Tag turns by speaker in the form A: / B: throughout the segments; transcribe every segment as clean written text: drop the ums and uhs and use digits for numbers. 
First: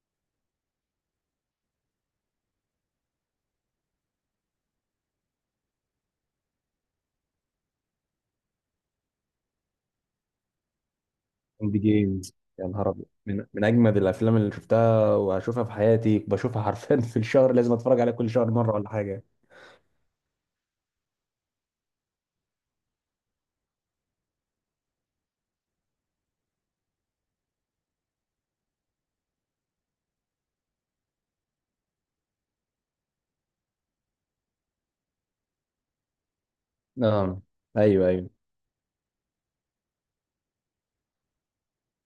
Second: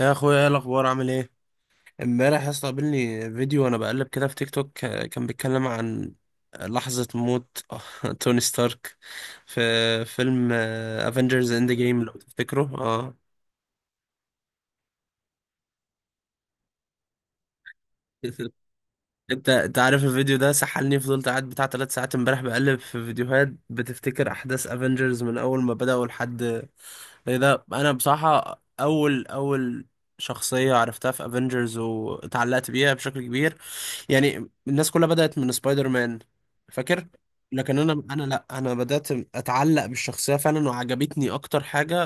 A: يا اخويا، ايه الاخبار؟ عامل ايه؟ امبارح يا اسطى قابلني فيديو وانا بقلب كده في تيك توك، كان بيتكلم عن لحظة موت توني ستارك في فيلم افنجرز اند
B: اند
A: جيم، لو
B: جيمز.
A: تفتكره.
B: يا نهار ابيض،
A: اه.
B: من اجمد الافلام اللي شفتها وهشوفها في حياتي. بشوفها حرفيا في الشهر. لازم اتفرج عليها كل شهر مره ولا حاجه.
A: انت عارف الفيديو ده سحلني، فضلت قاعد بتاع ثلاث ساعات امبارح بقلب في فيديوهات بتفتكر احداث افنجرز من اول ما بدأوا لحد ايه ده. انا بصراحة اول شخصية عرفتها في افنجرز واتعلقت بيها بشكل كبير. يعني الناس كلها بدأت من سبايدر مان، فاكر؟
B: اه.
A: لكن انا
B: ايوه،
A: انا
B: ايوه.
A: لا، انا بدأت اتعلق بالشخصية فعلا، وعجبتني اكتر حاجة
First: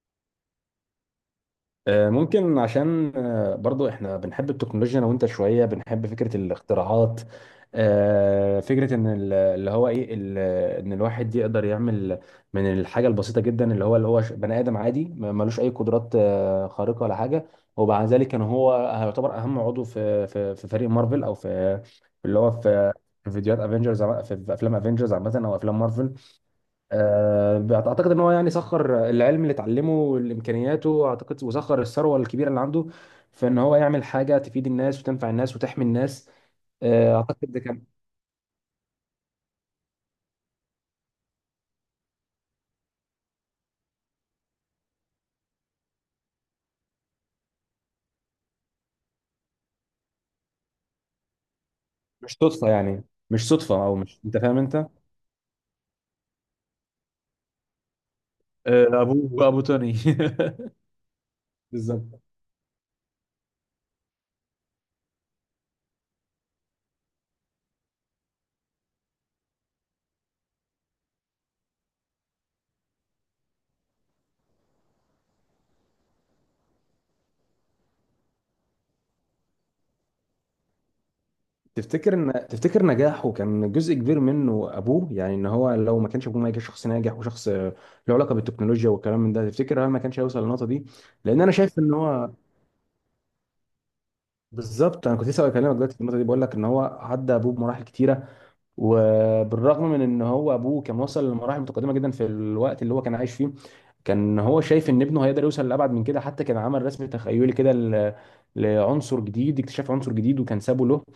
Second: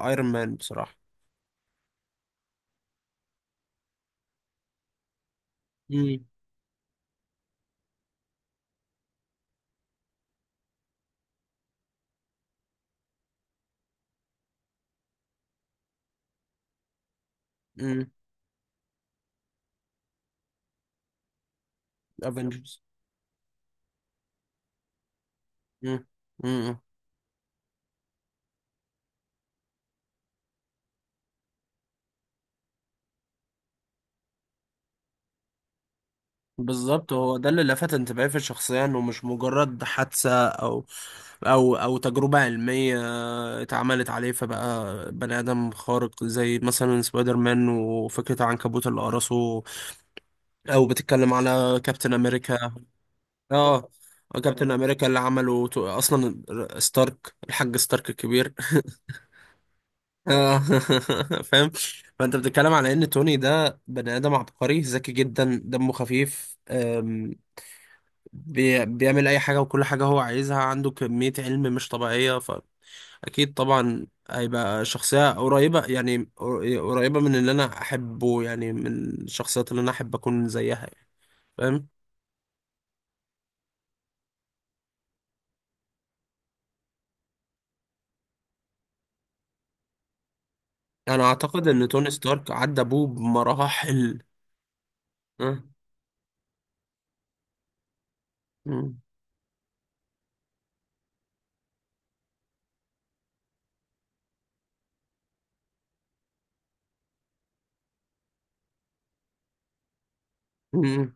A: ايرون مان بصراحة.
B: ممكن عشان برضو احنا بنحب التكنولوجيا انا وانت، شويه بنحب
A: امم.
B: فكره الاختراعات. فكره ان ال- اللي هو ايه ال- ان الواحد يقدر يعمل من الحاجه البسيطه جدا اللي هو، بني ادم عادي، ملوش اي قدرات خارقه ولا حاجه. ومع
A: امم.
B: ذلك كان هو يعتبر اهم عضو في فريق مارفل، او في في اللي هو
A: افنجرز.
B: في في فيديوهات افنجرز، في افلام افنجرز عامه او افلام مارفل. اعتقد ان هو يعني سخر العلم اللي اتعلمه والامكانياته، اعتقد، وسخر الثروه الكبيره اللي عنده في ان هو يعمل حاجه تفيد الناس وتنفع الناس وتحمي الناس.
A: بالظبط، هو
B: اعتقد
A: ده
B: ده
A: اللي
B: كان
A: لفت انتباهي في الشخصية، انه مش مجرد حادثة او، او تجربة علمية اتعملت عليه فبقى بني ادم خارق، زي مثلا سبايدر مان وفكرة عنكبوت اللي قرصه، او بتتكلم على كابتن
B: مش صدفه،
A: امريكا.
B: يعني مش صدفه،
A: اه.
B: او مش... انت فاهم
A: كابتن
B: انت.
A: امريكا اللي عمله اصلا ستارك، الحاج ستارك الكبير.
B: ابوه، ابو توني.
A: اه. فاهم؟
B: بالظبط.
A: فانت بتتكلم على ان توني ده بني ادم عبقري ذكي جدا، دمه خفيف، بيعمل اي حاجة، وكل حاجة هو عايزها، عنده كمية علم مش طبيعية. فاكيد طبعا هيبقى شخصية قريبة، يعني قريبة من اللي انا احبه، يعني من الشخصيات اللي انا احب اكون زيها، يعني. فاهم؟
B: تفتكر نجاحه كان جزء كبير منه ابوه؟ يعني ان هو لو ما كانش ابوه ما كانش شخص ناجح وشخص له علاقه بالتكنولوجيا والكلام من ده، تفتكر هل ما كانش هيوصل للنقطه دي؟
A: انا
B: لان انا
A: اعتقد
B: شايف
A: ان
B: ان
A: توني
B: هو...
A: ستارك عدى ابوه بمراحل.
B: بالظبط، انا كنت لسه
A: أه.
B: بكلمك دلوقتي في النقطه دي، بقول لك ان هو عدى ابوه بمراحل كتيره.
A: مم.
B: وبالرغم من ان هو ابوه كان وصل لمراحل متقدمه جدا في الوقت اللي هو كان عايش فيه، كان هو شايف ان ابنه هيقدر يوصل لابعد من كده. حتى كان عمل رسم تخيلي كده لعنصر جديد، اكتشاف عنصر جديد، وكان سابه له
A: مم.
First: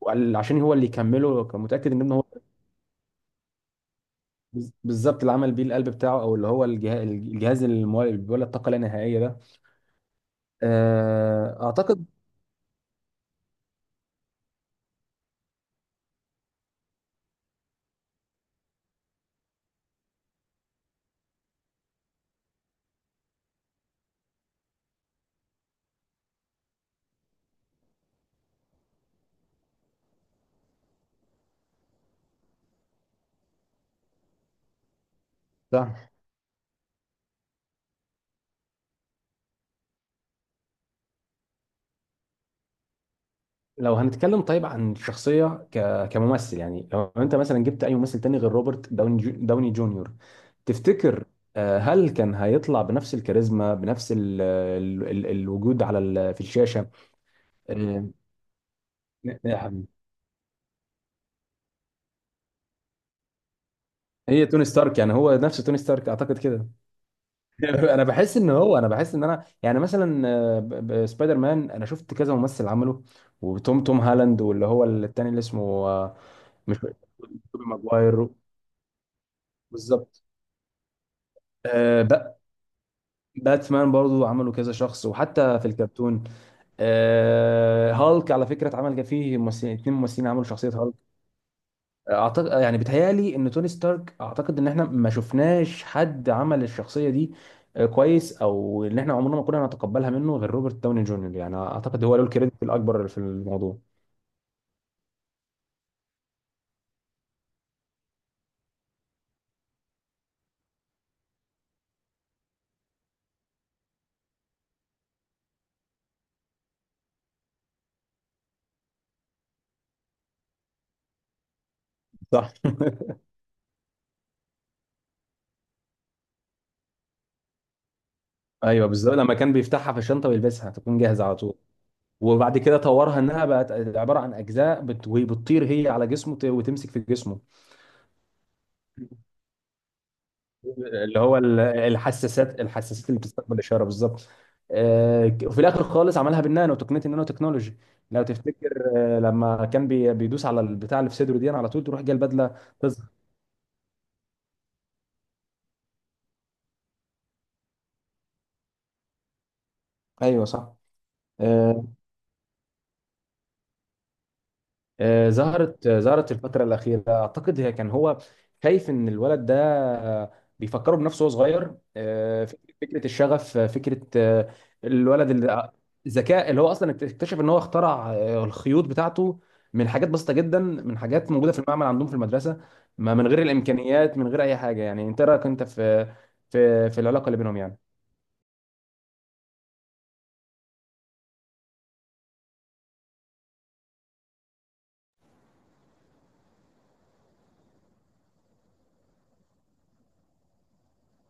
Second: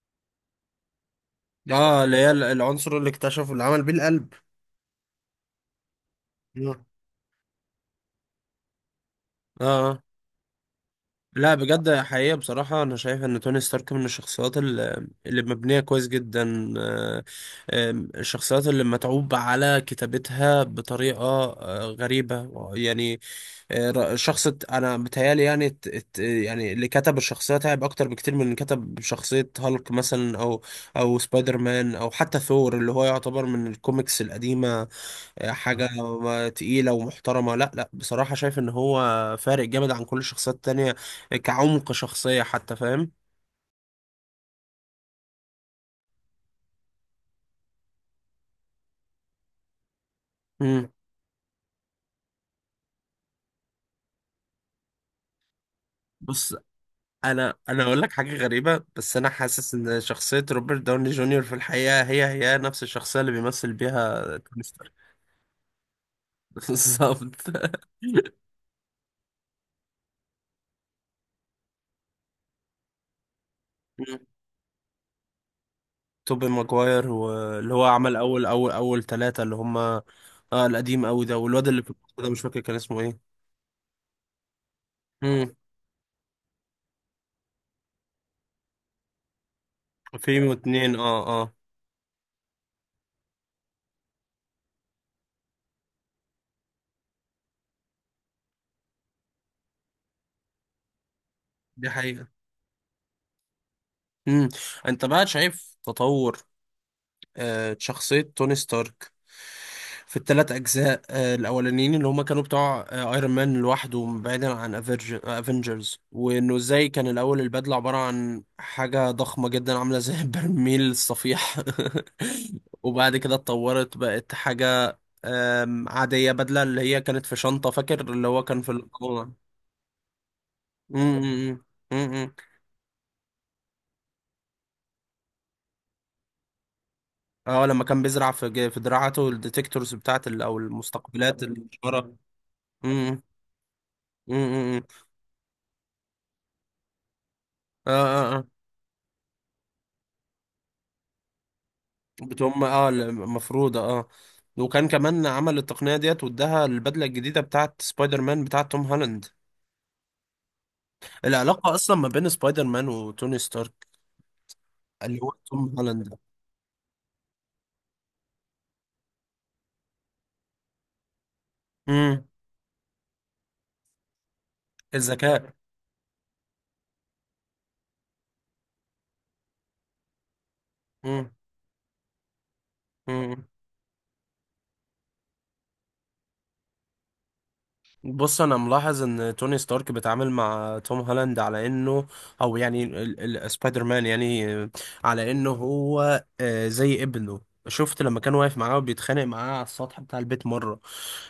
B: وقال عشان هو اللي يكمله. كان متاكد ان
A: اه،
B: ابنه
A: اللي هي
B: هو.
A: العنصر اللي اكتشفه، اللي عمل بيه القلب.
B: بالظبط، اللي عمل بيه القلب بتاعه، او اللي هو الجهاز، اللي بيولد طاقه لا نهائيه ده.
A: اه. آه. لا، بجد
B: اعتقد.
A: حقيقة، بصراحة أنا شايف إن توني ستارك من الشخصيات اللي مبنية كويس جدا، الشخصيات اللي متعوب على كتابتها بطريقة غريبة يعني. أنا بتهيالي يعني، يعني اللي كتب الشخصية تعب أكتر بكتير من اللي كتب شخصية هالك مثلا، أو سبايدر مان، أو حتى ثور اللي هو يعتبر من الكوميكس القديمة. حاجة
B: صح.
A: تقيلة ومحترمة. لا لا، بصراحة شايف ان هو فارق جامد عن كل الشخصيات التانية كعمق شخصية حتى، فاهم؟
B: لو هنتكلم طيب عن الشخصية كممثل، يعني لو انت مثلا جبت اي ممثل تاني غير روبرت داوني داوني جونيور،
A: مم.
B: تفتكر هل كان هيطلع بنفس الكاريزما، بنفس الوجود على في
A: بص،
B: الشاشة؟
A: انا اقول
B: آه،
A: لك حاجة غريبة، بس انا حاسس
B: نعم.
A: ان شخصية روبرت داوني جونيور في الحقيقة هي نفس الشخصية اللي بيمثل بيها
B: هي
A: توني
B: توني
A: ستارك.
B: ستارك، يعني هو نفس توني ستارك اعتقد كده.
A: بالظبط.
B: انا بحس ان انا، يعني مثلا، سبايدر مان انا شفت كذا ممثل عمله. وتوم توم
A: مم.
B: هالاند، واللي هو التاني اللي اسمه... آه،
A: توبي
B: مش...
A: ماجواير
B: توبي
A: واللي هو عمل
B: ماجواير،
A: اول ثلاثة، اللي هما
B: بالظبط.
A: اه القديم قوي ده، والواد اللي في النص ده مش فاكر كان اسمه ايه.
B: باتمان برضو عملوا كذا شخص،
A: مم.
B: وحتى في الكرتون. هالك على فكرة اتعمل، كان فيه ممثلين اتنين، ممثلين عملوا
A: فيلم
B: شخصية
A: اتنين.
B: هالك.
A: اه اه.
B: اعتقد، يعني بتهيالي ان توني ستارك، اعتقد ان احنا ما شفناش حد عمل الشخصية دي كويس، او ان احنا عمرنا ما كنا نتقبلها منه غير روبرت داوني جونيور. يعني
A: دي
B: اعتقد هو له
A: حقيقة.
B: الكريدت الاكبر في الموضوع.
A: مم. انت بقى شايف تطور شخصية توني ستارك في الثلاث اجزاء الاولانيين، اللي هما كانوا بتوع ايرون مان لوحده، بعيدا عن افنجرز، وانه ازاي كان الاول البدلة عبارة عن حاجة ضخمة جدا عاملة زي برميل الصفيح.
B: صح.
A: وبعد كده اتطورت، بقت حاجة عادية، بدلة اللي هي كانت في شنطة، فاكر اللي هو كان في
B: ايوه بالظبط،
A: الكورة.
B: لما كان بيفتحها في الشنطه ويلبسها تكون جاهزه على طول. وبعد كده طورها انها بقت عباره عن اجزاء وبتطير هي على جسمه وتمسك في جسمه.
A: اه، لما كان بيزرع في في دراعاته الديتكتورز بتاعت او
B: اللي هو
A: المستقبلات الاشاره.
B: الحساسات اللي
A: امم.
B: بتستقبل الاشاره، بالظبط.
A: امم.
B: وفي الاخر خالص عملها بالنانو، تقنيه النانو تكنولوجي.
A: اه
B: لو
A: اه. اه،
B: تفتكر، لما كان بيدوس على البتاع اللي في صدره دي، على طول تروح جايه البدله
A: بتقوم اه،
B: تظهر.
A: المفروضه اه. وكان كمان عمل التقنيه ديت، واداها البدله الجديده بتاعت سبايدر مان بتاعت توم هولاند.
B: ايوه صح.
A: العلاقه
B: آه،
A: اصلا ما بين سبايدر مان وتوني ستارك، اللي هو توم
B: ظهرت آه،
A: هولاند.
B: ظهرت الفترة الأخيرة. أعتقد هي كان هو خايف إن الولد ده آه، بيفكره بنفسه وهو صغير،
A: امم.
B: فكرة الشغف، آه، فكرة آه، الولد اللي،
A: الذكاء.
B: الذكاء، اللي هو أصلا اكتشف إن هو اخترع الخيوط بتاعته من حاجات بسيطة جدا، من حاجات موجودة في المعمل عندهم في المدرسة، ما من غير
A: امم.
B: الإمكانيات، من غير أي حاجة. يعني أنت رأيك أنت في في العلاقة اللي بينهم
A: بص، انا ملاحظ ان توني ستارك بيتعامل مع توم هولاند على انه، او يعني سبايدر مان، يعني، على انه هو زي ابنه. شفت لما كان واقف معاه وبيتخانق معاه على السطح بتاع البيت مرة،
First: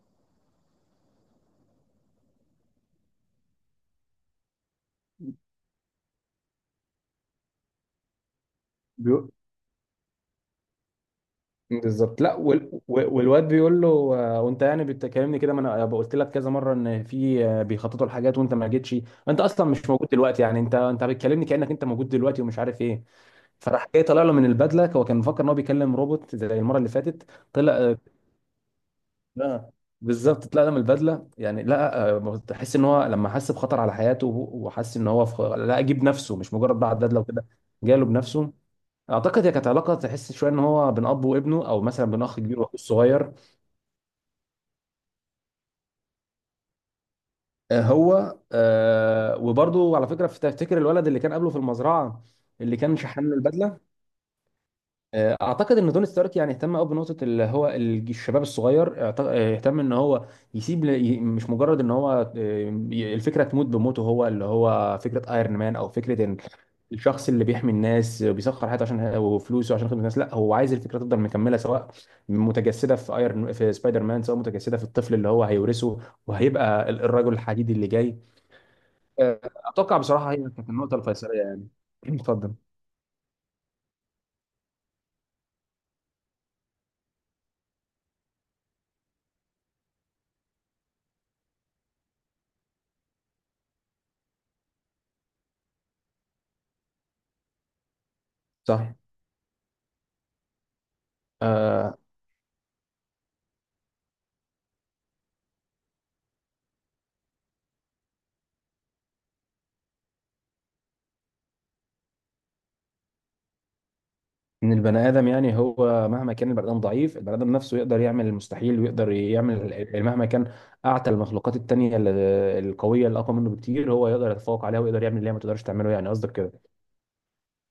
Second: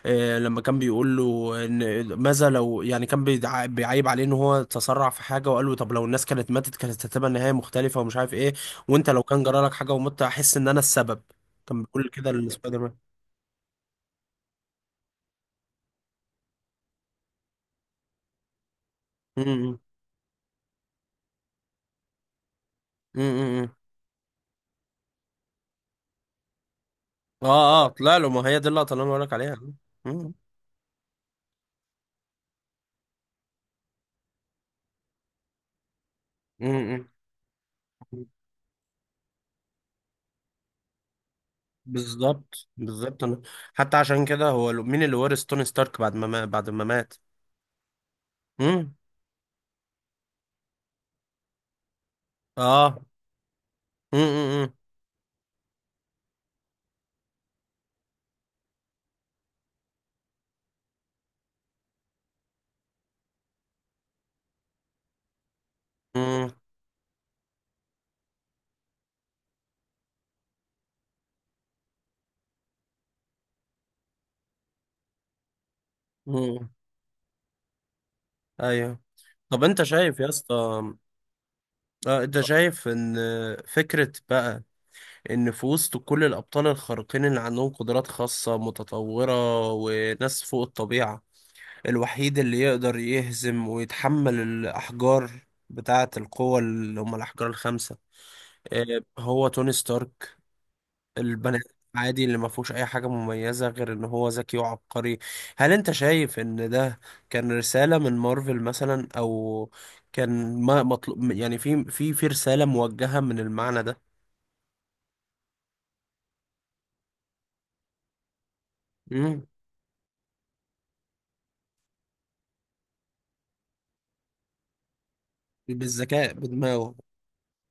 A: لما كان بيقول له ان ماذا لو، يعني كان بيعيب عليه ان هو تسرع في حاجة، وقال له طب لو الناس كانت ماتت كانت هتبقى النهاية مختلفة ومش عارف ايه. وانت لو
B: يعني؟
A: كان جرالك حاجة ومت احس ان انا السبب. كان بيقول
B: بالظبط.
A: كده
B: لا،
A: لسبايدر مان.
B: والواد بيقول له، وانت يعني بتكلمني كده؟ ما انا قلت لك كذا مره ان في بيخططوا الحاجات وانت ما جيتش. انت
A: م-
B: اصلا
A: م-
B: مش موجود دلوقتي، يعني انت بتكلمني كانك انت موجود دلوقتي ومش عارف ايه.
A: م- م- م.
B: فراح جاي طالع له من البدله. هو كان مفكر ان هو بيكلم روبوت زي المره اللي فاتت. طلع
A: اه اه، طلع له، ما هي دي اللقطة اللي انا بقولك عليها.
B: لا،
A: مم.
B: بالظبط، طلع له من البدله. يعني لا، تحس ان هو لما حس بخطر على حياته وحس ان هو لا، جيب نفسه مش مجرد بعد
A: امم.
B: بدله وكده. جاله بنفسه. اعتقد هي كانت علاقه تحس شويه ان هو بين اب وابنه، او مثلا بين اخ كبير
A: بالظبط
B: واخو
A: بالظبط.
B: صغير.
A: انا حتى عشان كده، هو مين اللي ورث توني ستارك بعد ما، بعد ما مات.
B: هو،
A: امم.
B: وبرضه على فكره، تفتكر الولد اللي كان قبله في المزرعه، اللي كان
A: اه.
B: شحن له البدله،
A: امم.
B: اعتقد ان توني ستارك يعني اهتم قوي بنقطه اللي هو الشباب الصغير، اهتم ان هو مش مجرد ان هو، الفكره تموت بموته هو، اللي هو فكره ايرون مان، او فكره
A: امم.
B: الشخص اللي بيحمي الناس وبيسخر حياته عشان وفلوسه عشان خدمه الناس. لا، هو عايز الفكره تفضل مكمله، سواء متجسده في ايرون، في سبايدر مان، سواء متجسده في الطفل اللي هو هيورثه
A: امم.
B: وهيبقى الرجل الحديدي اللي جاي.
A: ايوه. طب انت
B: اتوقع
A: شايف يا
B: بصراحه هي كانت
A: اسطى،
B: النقطه الفيصليه يعني.
A: آه، انت
B: اتفضل.
A: شايف ان فكرة بقى، ان في وسط كل الابطال الخارقين اللي عندهم قدرات خاصة متطورة وناس فوق الطبيعة، الوحيد اللي يقدر يهزم ويتحمل الأحجار بتاعة القوة، اللي هم الأحجار الخمسة،
B: صح.
A: هو توني ستارك، البني آدم
B: آه،
A: عادي اللي ما فيهوش أي حاجة مميزة غير إن هو ذكي وعبقري. هل أنت شايف إن ده كان رسالة من مارفل مثلا، أو كان ما مطلوب يعني، في رسالة موجهة من المعنى ده؟
B: ان البني ادم، يعني هو مهما كان البني ادم ضعيف، البني ادم نفسه يقدر يعمل المستحيل، ويقدر
A: مم.
B: يعمل مهما كان اعتى المخلوقات التانيه القويه اللي اقوى منه بكتير، هو يقدر يتفوق عليها ويقدر يعمل اللي هي ما تقدرش تعمله. يعني
A: بالذكاء
B: قصدك كده؟
A: بدماغه.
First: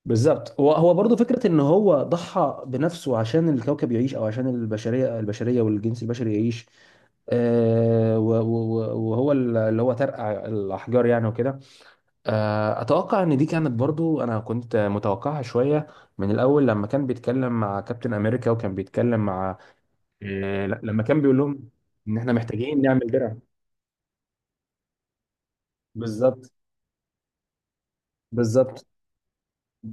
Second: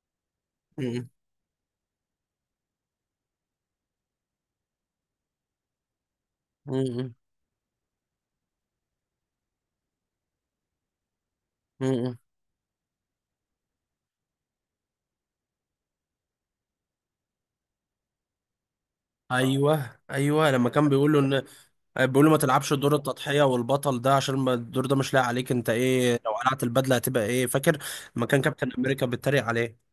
B: بالظبط. هو
A: مم.
B: برضه فكره ان هو ضحى بنفسه عشان الكوكب يعيش، او عشان البشريه، البشريه والجنس البشري يعيش.
A: مم.
B: وهو اللي هو ترقع الاحجار يعني وكده.
A: مم.
B: اتوقع ان دي كانت برضه، انا كنت متوقعها شويه من الاول، لما كان بيتكلم مع كابتن امريكا وكان بيتكلم مع...
A: ايوه ايوه، لما
B: لا،
A: كان
B: لما
A: بيقول له
B: كان بيقول
A: ان،
B: لهم ان
A: بيقولوا
B: احنا
A: ما تلعبش
B: محتاجين
A: دور
B: نعمل درع،
A: التضحية والبطل ده، عشان ما الدور ده مش لاقي عليك، انت ايه لو
B: بالظبط،
A: قلعت البدلة هتبقى ايه، فاكر؟ لما كان كابتن
B: بالظبط.
A: امريكا بيتريق عليه.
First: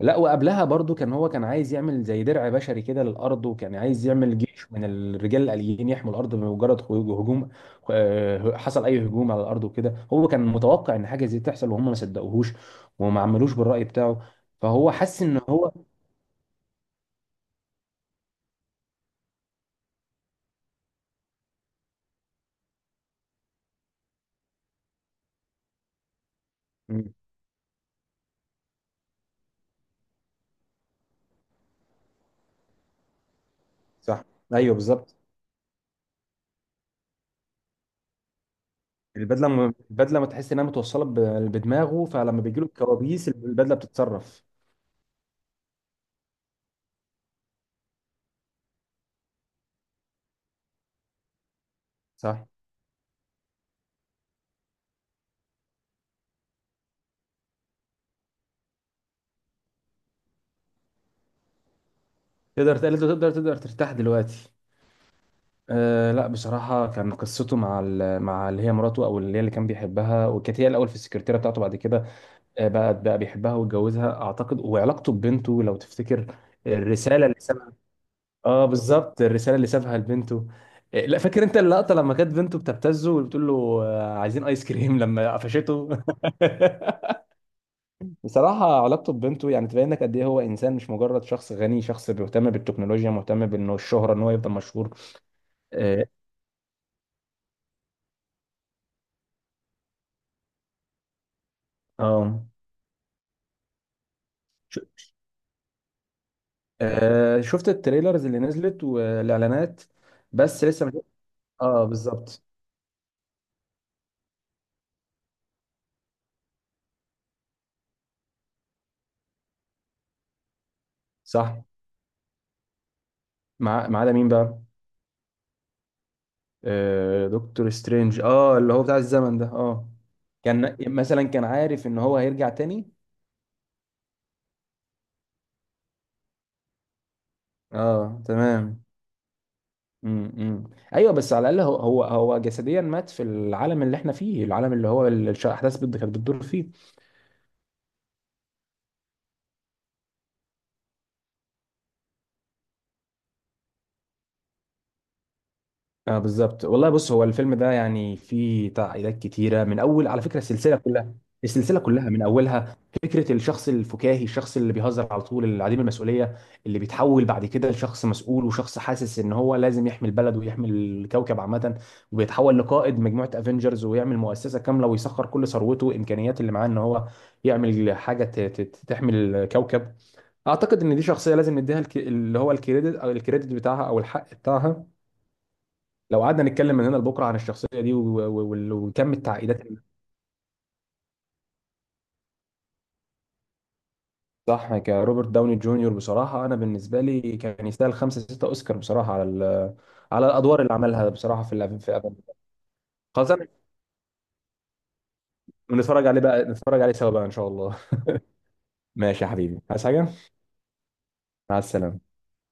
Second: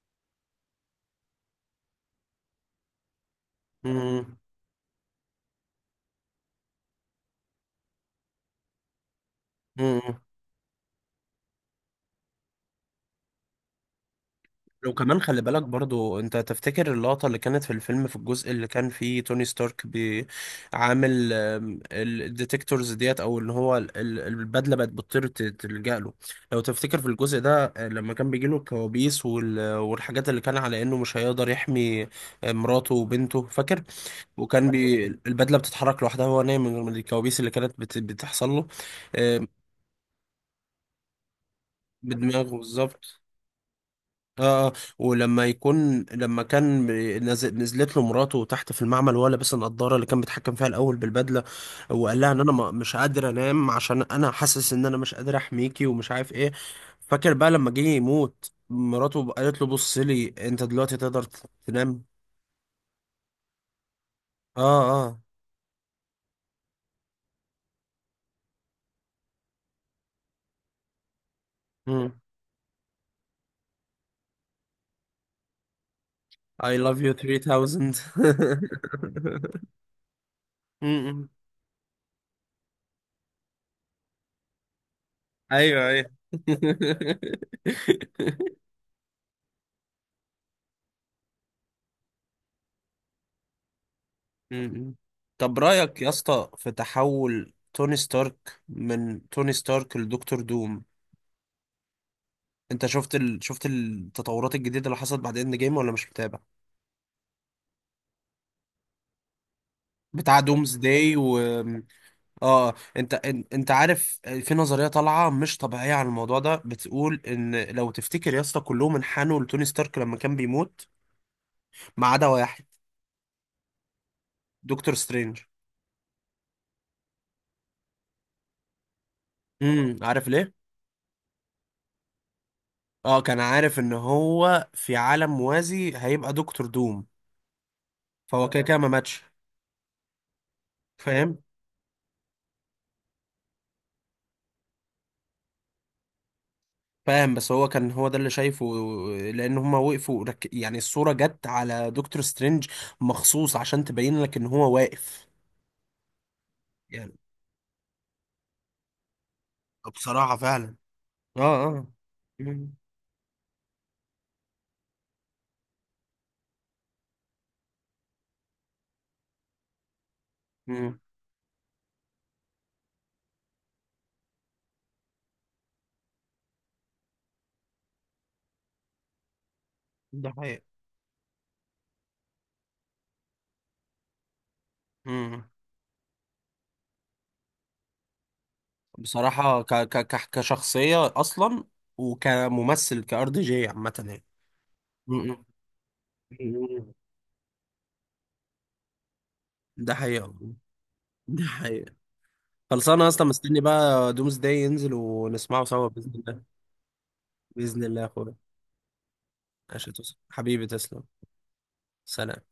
B: لا، وقبلها برضو كان هو كان عايز يعمل زي درع بشري كده للارض، وكان عايز
A: امم.
B: يعمل جيش من الرجال الاليين يحموا الارض بمجرد هجوم، حصل اي هجوم على الارض وكده.
A: امم.
B: هو كان متوقع ان حاجه زي تحصل وهم ما صدقوهوش، وما عملوش بالراي بتاعه. فهو
A: لو كمان
B: حس ان
A: خلي بالك
B: هو...
A: برضو، انت تفتكر اللقطة اللي كانت في الفيلم، في الجزء اللي كان فيه توني ستارك بيعامل الديتكتورز ديت، او ان هو البدلة بقت بتطير تلجأ له؟ لو تفتكر في
B: مم،
A: الجزء ده، لما كان بيجيله الكوابيس والحاجات اللي كان على انه مش هيقدر يحمي مراته وبنته، فاكر؟
B: صح.
A: وكان
B: ايوه
A: بي
B: بالظبط.
A: البدله بتتحرك لوحدها وهو نايم، من الكوابيس اللي كانت بتحصل له. آه،
B: البدله، ما تحس انها متوصله بدماغه، فلما
A: بدماغه
B: بيجيله
A: بالظبط.
B: الكوابيس البدله بتتصرف.
A: اه. آه. ولما يكون، لما كان نزلت له مراته تحت في المعمل وهو لابس النضاره اللي كان بيتحكم فيها الاول بالبدله، وقال لها ان
B: صح.
A: انا، مش قادر انام عشان انا حاسس ان انا مش قادر احميكي ومش عارف ايه. فاكر بقى لما جه يموت مراته قالت له بص لي انت دلوقتي تقدر تنام.
B: تقدر ترتاح دلوقتي.
A: اه. اه.
B: لا بصراحة، كان قصته مع مع اللي هي مراته، أو اللي هي اللي كان بيحبها وكانت هي الأول في السكرتيرة بتاعته. بعد كده
A: مم.
B: بقى بيحبها واتجوزها أعتقد. وعلاقته ببنته، لو تفتكر
A: I love you
B: الرسالة اللي سابها.
A: 3000.
B: اه بالظبط، الرسالة اللي سابها لبنته. لا فاكر أنت اللقطة لما كانت بنته بتبتزه وبتقول له عايزين آيس كريم لما
A: ايوه
B: قفشته.
A: ايوه.
B: بصراحة علاقته ببنته يعني تبين لك قد إيه هو إنسان، مش مجرد شخص غني، شخص بيهتم بالتكنولوجيا، مهتم بإنه الشهرة إن هو يفضل مشهور.
A: م-م. طب رأيك
B: اه.
A: يا اسطى في تحول توني ستارك من توني ستارك لدكتور دوم؟
B: آه.
A: انت شفت التطورات الجديدة اللي حصلت بعد اند جيم، ولا مش متابع؟
B: شفت التريلرز اللي نزلت والاعلانات،
A: بتاع
B: بس
A: دومز
B: لسه ما شفت-.
A: داي و...
B: اه بالظبط.
A: اه. انت عارف في نظرية طالعة مش طبيعية عن الموضوع ده، بتقول ان لو تفتكر يا اسطى كلهم انحنوا لتوني ستارك لما كان بيموت،
B: صح.
A: ما عدا واحد.
B: مع، ما عدا مين بقى؟
A: دكتور سترينج.
B: دكتور سترينج. اه، اللي هو بتاع الزمن ده، اه.
A: امم، عارف ليه؟
B: كان مثلا كان عارف ان هو هيرجع تاني.
A: اه، كان عارف ان هو في عالم موازي هيبقى دكتور دوم،
B: اه
A: فهو كده كده
B: تمام.
A: ما ماتش.
B: امم. ايوه، بس
A: فاهم،
B: على الاقل هو هو جسديا مات في العالم اللي احنا فيه، العالم اللي هو الاحداث كانت بتدور فيه.
A: فاهم، بس هو كان هو ده اللي شايفه، لان هما وقفوا يعني الصورة جت على دكتور سترينج مخصوص عشان تبين لك ان هو واقف،
B: اه بالظبط والله.
A: يعني.
B: بص هو الفيلم ده يعني فيه تعقيدات كتيره من اول، على
A: بصراحة
B: فكره
A: فعلا.
B: السلسله كلها،
A: اه
B: السلسله
A: اه.
B: كلها من
A: مم.
B: اولها. فكره الشخص الفكاهي، الشخص اللي بيهزر على طول، اللي عديم المسؤوليه، اللي بيتحول بعد كده لشخص مسؤول وشخص حاسس ان هو لازم يحمي البلد ويحمي
A: مم.
B: الكوكب عامه، وبيتحول لقائد مجموعه افنجرز ويعمل مؤسسه كامله ويسخر كل ثروته وامكانياته اللي معاه ان هو يعمل حاجه تحمي الكوكب.
A: ده حقيقي.
B: اعتقد ان دي شخصيه لازم نديها اللي هو الكريدت، او الكريدت بتاعها، او الحق بتاعها.
A: مم.
B: لو قعدنا نتكلم من هنا لبكره عن الشخصيه دي وكم التعقيدات
A: بصراحة
B: اللي...
A: كشخصية اصلا وكممثل، كار دي جي عامة يعني.
B: صح. كروبرت
A: مم.
B: داوني جونيور بصراحه انا
A: مم.
B: بالنسبه لي كان يستاهل خمسه سته اوسكار، بصراحه على
A: ده
B: على
A: حقيقة.
B: الادوار اللي عملها بصراحه
A: ده حقيقة.
B: في افنجرز.
A: خلصانه اصلا.
B: خلاص.
A: مستني بقى دومز داي ينزل ونسمعه سوا
B: نتفرج
A: باذن
B: عليه
A: الله.
B: بقى، نتفرج عليه سوا بقى ان شاء الله.
A: باذن الله يا اخويا.
B: ماشي يا حبيبي، عايز
A: عشان
B: حاجه؟
A: توصل حبيبي، تسلم.
B: مع السلامه.
A: سلام.